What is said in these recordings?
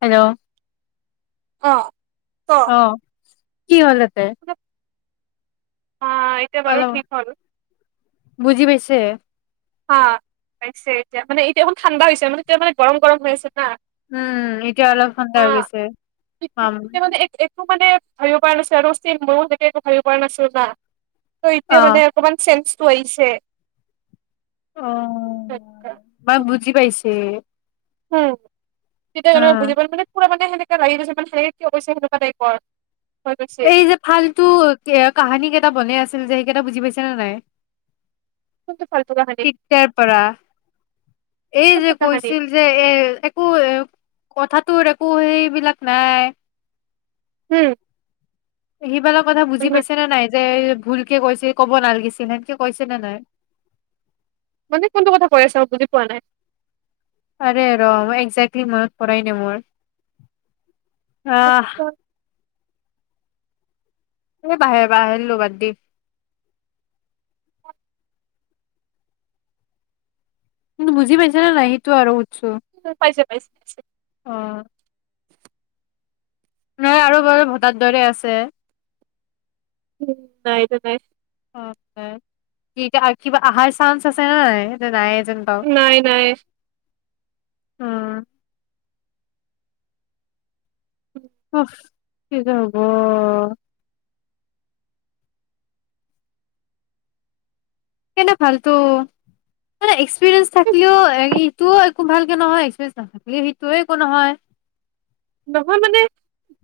Hello অ ক অ কি হ'লে দে অ এতিয়া বাৰু অলপ ঠিক হল বুজি পাইছে হা পাইছে এতিয়া মানে এতিয়া অকন ঠাণ্ডা হৈছে মানে এতিয়া মানে গৰম গৰম হৈ আছে না উম এতিয়া অলপ ঠাণ্ডা হৈ অ', গৈছে পাম ধৰিব পৰা নাছিলে আৰু ষ্টিল মইয়ো তেতিয়া একো ধৰিব পৰা নাছিলো না ত অ এতিয়া মানে অকনমান চেন্জ হৈছে অ মই বুজি পাইছো এ হু তেতিয়া মানে বুজি পোৱা মানে সেনেকে লাগি গৈছে মানেনেে কৈছে সনেকুৱা কিয় কৈছে হেনেকোৱা টাইপৰ হৈ গৈছে এই যে ফাল্তু কাহানী কেইটা বনাই আছিল যে কেইটা বুজি পাইছে নে নাই কোনটো ফাল্টু কাহানি তেতিয়াৰ পৰা এই যে কোনটো কাহানি কৈছিল যে এ একো এ কথা তোৰ একো সেইবলাক নাই হম শিকিবা লাগিব কথা বুজি পাইছে নে নাই যে ভুলকে কৈছে ক'ব নালাগিছিল এনকে কৈছে নে নাই মানে কোনটো কথা কৈ আছা বুজি পোৱা নাই আৰে ৰ একজেক্টলি মনত পৰাই নাই মোৰ আহ এই বাহিৰ বাহিৰ ল'বাদ দি কিন্তু বুজি পাইছেছ না নাই সেইটো আৰু সুধছো পাইছ [inaudible] ব [inaudible] অ নাই আৰু বাৰু ভোটা দৰে আছে উম নাইটো নাই অ এতিয়া কিবা আহাৰ চান্স আছে নাই নাই নাই নাই আহ অ কি যে হব কেনে ফাল্তু্ এক্সপেন্ঞ্চ থাকিলওটো এই ইটো খুব ভালকে নহয় এক্সপেৰিয়েন্স থাকেলে সেইটোয়ে একো নহয় নহয় মানে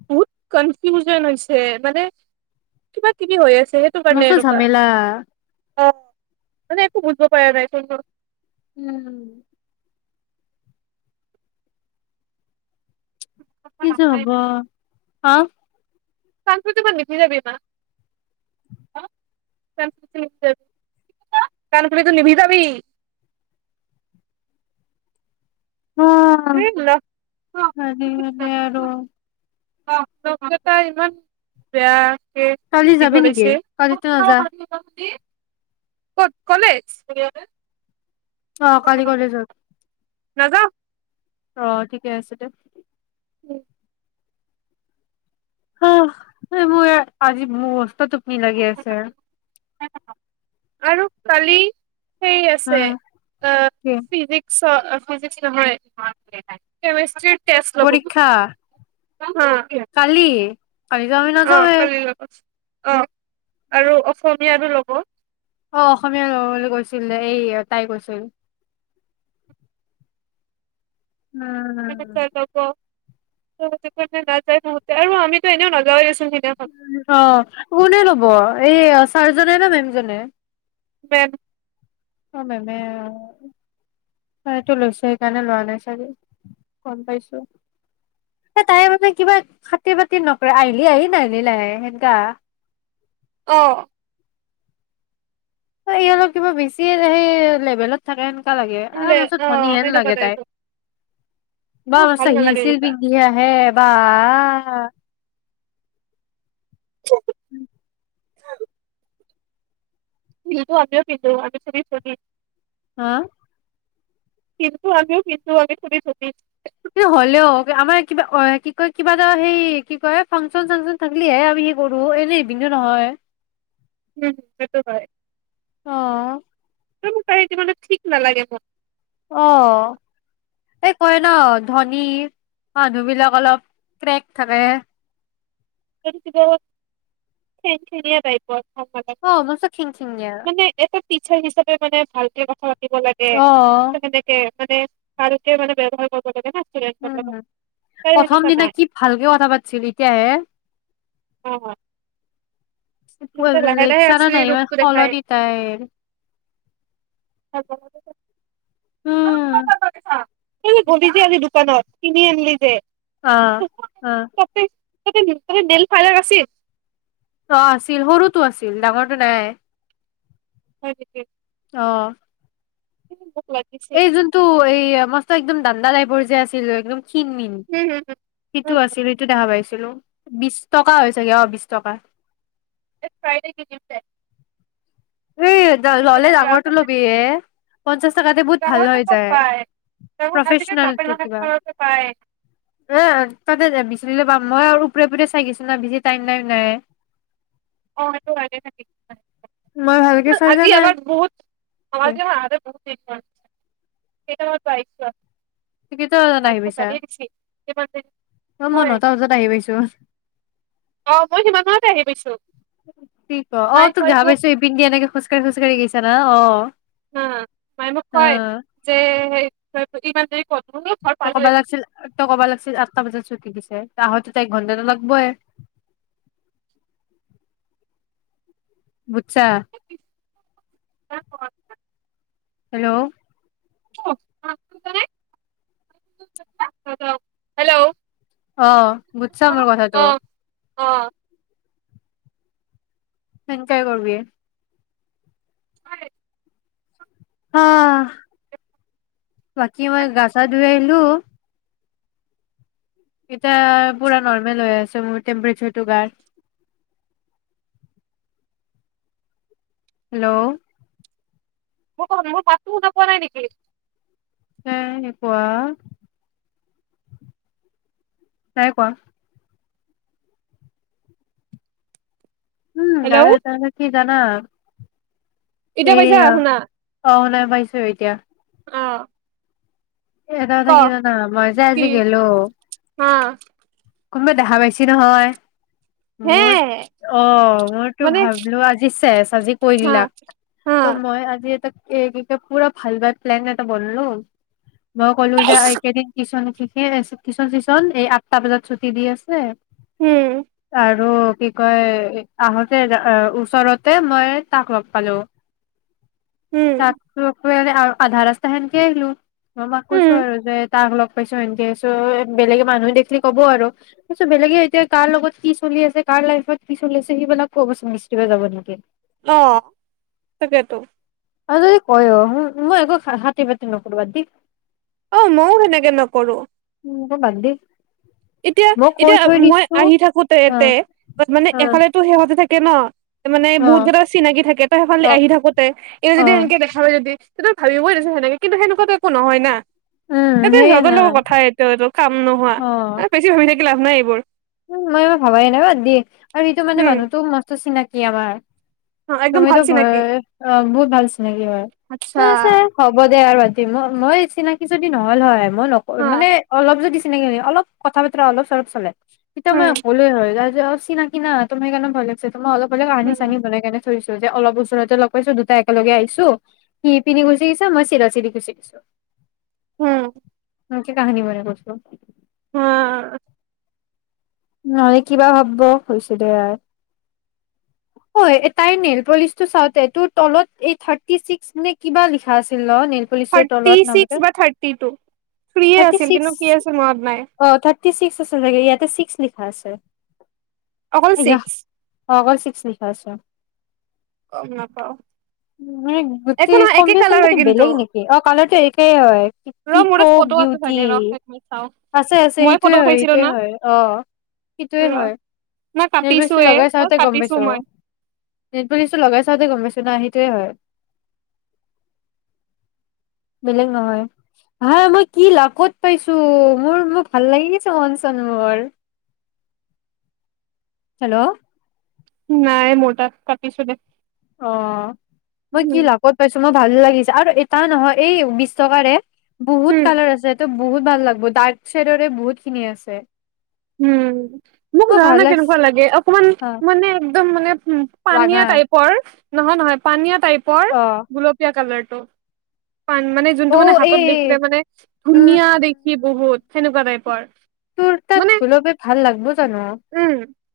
বহুত কনফিউজন হৈছে মানে কিবা কিবি হৈ আছে সেইটো কাৰণে মচল এনেকুৱা যামেলা অ মানে একো বুজিব পৰাা নাই কোনটো উম উ কি যে হব হা সংৃতি ম নিভিি যাব নাটো নিভিিাব [unintelligible] [unintelligible] অ এই নখ পাৰিম নে আৰু আৰু অ লগ কেইটা ইমান বেয়া কালি কি যাবি নেকি কৰিছে কালিতো নাযা কত কলেজ অ কালি কলেজত নাযাওঁ অ ঠিকে আছে দে উম অ মই আজি মোৰ অৱস্থাটোো কি লাগি আছে নাযাওঁ আৰু কালি সেই আছে অ', অ কি ফিজিক্স ফিজিক্ নহয় কেমেষ্ট্ৰী পৰীক্ষা কালি [unintelligible] অ-আৰু [unintelligible] ল'ব অ অসমীয়া লব বুলি কৈছিলে এইয়ে তাই কৈছিল। উমমম [unintelligible] আমি টো এনেও নাযায়ে চো অ' কোনে লব এই আছ- ছাৰজনে নে মেমজনে? প্ৰেম অ মেমে আৰু তায়েটো লৈছো সেইকাৰণে লোৱা নাই চাগে, গম পাইছো। হে তাইৰ বাবে কিবা একো খাতিৰ বাতিৰ নকৰে আহিলি আহিল, নাহিলি নাই হেনেকে আহ। অহ অ ইহঁতক কিবা বেছি [unintelligible] লেভেলত থাকেনো। সকাহ লাগে আহ বোলে [unintelligible] অ গনী হেন সেনেকুৱা লাগে তাই। টাইপৰ বাঃ মোৰ ভাল [unintelligible] হিল নালাগে চিল এনেকুৱা পিন্ধি আহে এবাৰ আহঃ [unintelligible] উম [unintelligible] হাঁ [unintelligible] কি হলেও আমাৰ কিবা অ কি কয় কিবা এটা সেই কি কয় ফাংচন চাংচন থাকিলিহে আমি কি কৰো এনে নহয়। [unintelligible] অ [unintelligible] ঠিক নালাগে মোক। অ এই কয় ন ধনী মানুহ বিলাক অলপ ক্ৰেক থাকে। খিনখিনিয়া টাইপৰ। [unintelligible] অ মস্ত খিং খিঙীয়া মানে এটা টিচাৰ হিচাপে মানে ভালকে কথা পাতিব লাগে অ [unintelligible] মানে ভালকে মানে ব্যৱহাৰ কৰিব লাগে ন। উম, প্ৰথম দিনা কি ভালকে কথা পাতিছিল এতিয়াহে [unintelligible] [inaudible] সিহঁতে লাহে [unintelligible] লাহে আচলি ৰূপটো দেখাই সলনি তাইৰ উম এ ভতিজা আজি দোকানত কিনি আনিলি যে আ হ [unintelligible] অ আছিল সৰুটো আছিল ডাঙৰটো নাই হয় [unintelligible] অহ মোক লাগিছিল এই যোনটো এয়া মস্ত একদম [unintelligible] যে আছিল একদম ক্ষীণ মিন হুম হুম সিটো হুম হুম। আছিল সেইটো দেখা পাইছোঁ। হেল্ল' বিশ টকা হয় ছাগৈ অ' বিশ টকা। এক ফ্ৰাইডে কিতিপ দে। এ ললে বিচনাৰ পৰা ডাঙৰটো আহোঁতে ল'বি হে। পঞ্চাছ টকাতে বহুত ভাল ডাঙৰটো হৈ ক'ত যায়। পায় ডাঙৰ আজিকালি প্ৰফেচনেল নাপায় নহয় কিবা ঘৰতে পায় এ তাতে বিচৰিলে পাম। মই আৰু ওপৰে ওপৰে চাই গিছো না বেছি টাইম নাই মই [unintelligible] ভালকে চাই যোৱা নাই [unintelligible] [unintelligible] কেইটা বজাত মাইতো আহি মোক পাইছা? গালিয়ে দিছি কিমান দেৰি অ' মই হয় নটা বজাত আহি পাইছো। অ মই সিমান মানতে আহি পাইছো কি ক অ' মায়ে তোক কয় মোক পাইছো। পিঙ্কি এনেক খোজ কাঢ়ি খোজ কাঢ়ি গৈছ। [unintelligible] অ' মায়ে মোক কয়। যে [unintelligible] ত পালোৱে কবা লাগিছিল ত কবা লাগিছিল আঠটা বজাত ছুটি দিছে। আহোতেতো এক ঘন্টাটোটা লাগবই। বুজিছা। [unintelligible] হেল্ল'? [unintelligible] অ' বুজছা মোৰ কথাটো? অ'। হেনকে কৰিবি। [unintelligible] হ, বাকী মই গা চা ধুই আহিলো। এতিয়া পুৰা নৰ্মেল হৈ আছে মোৰ টেম্পচাৰটো গাৰ। হেল্ল'? মোক ক মোৰ পাত ন কোৱা নাই নেকি? কেনেকুৱা? তাই কোৱা। উম গাৰু হেল্ল' এটা হলে কি জানা? এতিয়া পাইছা এয়া, শুনা অ' শুনা পাইছো এতিয়া। অ এটা ক কথা কি জানা? মই যে কি আজি গ'লো কোনোবাই দেখা পাইছি নহয়? মোৰ অ' মইতো মানে ভাবিলো আজি চেছ আজি কৈ হা দিলাক। হা তো মই আজি এটাক এই পুৰা ভাল ব প্লান এটা বলো [unintelligible] মই ক'লো যে একেদিন টিচন টিচন চিচন এই আঠটা বজাত ছুটি দি আছে উম আৰু? কি কয় আহোঁতে ওচৰতে মই তাক লগ পালো। উম তাক তো আধা ৰাস্তা সেনকে আহিলো। ম মাক কৈছো উম আৰু যে তাক লগ পাইছো সেনকে আহিছো বেলেগে মানুহে দেখিলি কব আৰু মই কৈছো বেলেগে এতিয়া কাৰ লগত কি চলি আছে কাৰ লাইফত কি চলি আছে সেইবিলাক বিচৰিব যাব নেকি। অ' তাকেতো। আৰু যদি কয়ও মই একো হাতী বাতি নকৰো বাদ দি। অ' মইও সেনেকে নকৰো। উম বাদ দি। এতিয়া মই কৈ এতিয়া থৈ মই দিছো আহি থাকোতে অ তে মানে অ এফালেতো সেহঁতে থাকে কেন মানে অ বহুত কেইটা চিনাকি থাকে। তে সেইফালে অ আহি থাকোতে এই অ যদি এনেকে দেখা পায় যদি সিটো ভাবিবৈয়ে দেচোন সেনেকে কিন্ত সেনেকুৱাটো একো নহয় না। উম এইটো সেয়ে সিহঁতৰ না লগৰ কথা এইটো এইটো কাম নোহোৱা। পিছে হয় দে কি লাভ নাই এইবোৰ। উম মই একো ভাবাই নাই বাদ দি আৰু এইটো মানে উম মানুহ টো মস্ত চিনাকি। কিয়াবাৰ [unintelligible] একদম ভাল তুমিতো চিনাকি ঘৰৰে। অ বহুত ভাল চিনাকি হয় আচ্ছা ছাৰ [unintelligible] হ'ব দে আৰু। মই চিনাকি যদি নহ'ল হয় মই নক হা মানে অলপ যদি চিনাকি অলপ কথা বতৰা অলপ চলপ চলে। তেতিয়া মই উম কলোৱে হয় ত যে [unintelligible] চিনাকি না তুমি সেই কাৰনে ভয় লাগছে। মই অলপ হলে কাহানি উম চাহানি বনাই কেনে থছো যে অলপ ওচৰতে লগ পাইছো দুটা একেলগে আহছো সি সিপিনি গুচি আহিছে মই চিধা-চিধি গুচি আহিছো। হম। নকি কাহানী বনে কৈছো [unintelligible] অ' নহলে কি বা ভাবিব হৈছে দে আৰু। ঐ তাইৰ নেল পলিচটো চাওঁতে তোৰ তলত এই থাৰ্টি চিস্ক নে কিবা লিখা আছিল ন। নেইল পলিচটোৰ থাৰ্টি তলত নামটো ছিস্ক বা থাৰ্টি টো ফ্ৰি থাৰ্টি আছিল। ছিক্স কিন্তু কি আছিল মনত নাই। অ থাৰ্টি ছিক্স আছিল চাগে ইয়াতে ছিক্স লিখ আছে অকল আয়াহ ছিক্স অকল চিক্স লিখা আছে গম নাপাও মানে একো গোটেই নহয় একে কম্বিনেশন কালাৰ হয় কিন্তু বেলেগ নেকি অ কালাৰটো একেই হয় ৰ কি মোৰত কক ফটো আছে বিউটি চাগে ৰ মই চাও আছে আছে মই ফটো এইটোয়ে হয় উঠাইছিলো এইটোৱেই না হয় অ সেইটোয়ে ৰ হয় না নেট বেচটো কাটিছোয়ে লগাই অ চাওঁতে গম কাটিছো পাইছো আৰু মই নেট বে লগাই চাওঁতে গম পাইছো ন হেটোৱে হয় বেলেগ নহয় হা মই কি লাকত পাইছো মোৰ মোৰ ভাল লাগি গৈছে মন চন মৰ হেল্ল' কা কাটিছো দে অ মই কি উম লাকত পাইছো মই ভাল লাগিছে আৰু এটা নহয় এই বিশ্বটকাৰে বহুত উম কালৰ আছে এইটো বহুত ভাল লাগব ডাক চাইডৰে বহুত খিনি আছে উম মোক মই ভাল জানানে লাগিছে কেনেকুৱা লাগে অকমান অ মানে একদম মানে উ ৰাঙা পানীয়া টাইপৰ নহয় নহয় পানীয়াত টাইপৰ অ গোলপীয়া কালাৰ অ পান মানে যোনটো অ মানে হাতত দেখিলে এই মানে উম ধুনীয়া দেখি বহুত সেনেকুৱা টাইপৰ তোৰ তাত মানে গোলপে ভাল লাগব জানো উম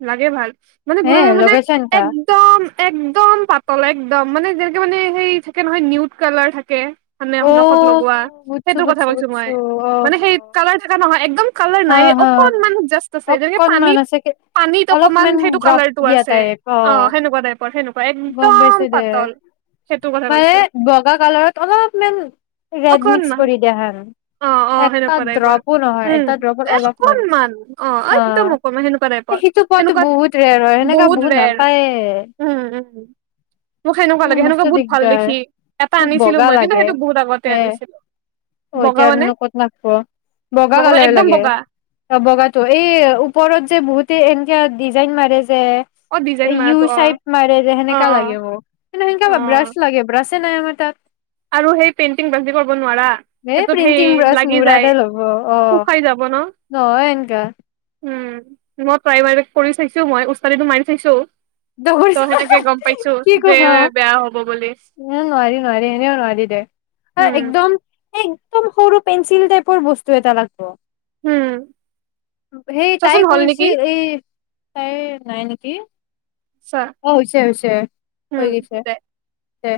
লাগে ভাল মানে গ হে মানে লগাইছা নেকা একদম একদম পাতল একদম মানে যে মানে সেই থাকে নহয় নিউট কালাৰ থাকে মানে অ সুনখত লগোৱা বুজছো সেইটোৰ কথা বুজছো কৈছো মই বুজছো অ মানে সেই কালাৰ থাকা নহয় একদম কালাৰ নাই অ অ অকনমান আছেগে পানীত অকমান অলপমান সেইটো ড্ৰাপ কালাৰটো দিয়া আছে টাইপ অ সেনেকুৱা টাইপৰ সেনেকুৱা গম একদম পাইছো দে পাতল সেইটো কথা মানে কৈছো বগা কালাৰত অলপমান ৰেড মিক্স অকনমান কৰি দিয়া হেন অ অ এটা ড্ৰপো নহয় ত ৰবৰ অলপ অকণমান অ একদম অকণমান সেনেকুৱা টাইপৰ সেইটো পোৱাতো সেনেকুৱা বহুত ৰেয়াৰ হয় সেনেকা বহুত ৰেৰ নাপায়ে উম উম মোক সেনেকুৱা উম লাগে মস্ত সেনেকুৱা বহুত ভাল দিগদাৰ দেখি এটা মোক আনিছিলো বগা মই কিন্তু লাগে সেইটো বহুত আগতে হে আনিছিলো অ বগা মানে এতিয়ানো ক'ত নাপব বগা মানে কালাৰ একদম লাগে বগা অ বগাটো এই ওপৰত যে বহুতে এনেকে ডিজাইন মাৰে যে অ ডিজাইন ইউ মাৰাটো অ চাইব মাৰে যে সেনেকোৱা লাগে অ কিন্তু অ সেনেকোৱা ব্ৰাছ লাগে ব্ৰাছ নাইম তাত আৰু সেই পেইণ্টিং বাাজি কৰিব নোৱাৰা এ সেইটোত প্ৰিণ্টিং সেই ব্ৰাছ লাগি মুৰাদে যায় ল'ব অ শু কাই যাব ন নহয় এনকা উম মই প্ৰাইম [unintelligible] কৰি চাইছো মই উওষ্টাদিটো মাৰি চাইছো দৌৰ ত সেনেকে গম পাইছো কি ক যে উ হা বেয়া হ'ব বুলি নোৱাৰি নোৱাৰি এনেও নোৱাৰি দে এ উম একদম একদম সৰু পেঞ্চিল তাইপৰ বস্তু এটা লাগব উম সেই চাচোন তাই হ'ল নেকি কৰিছি এই তাই নাই নেকি চা অ হৈছে হৈছে হৈ উম গেইছে দে উ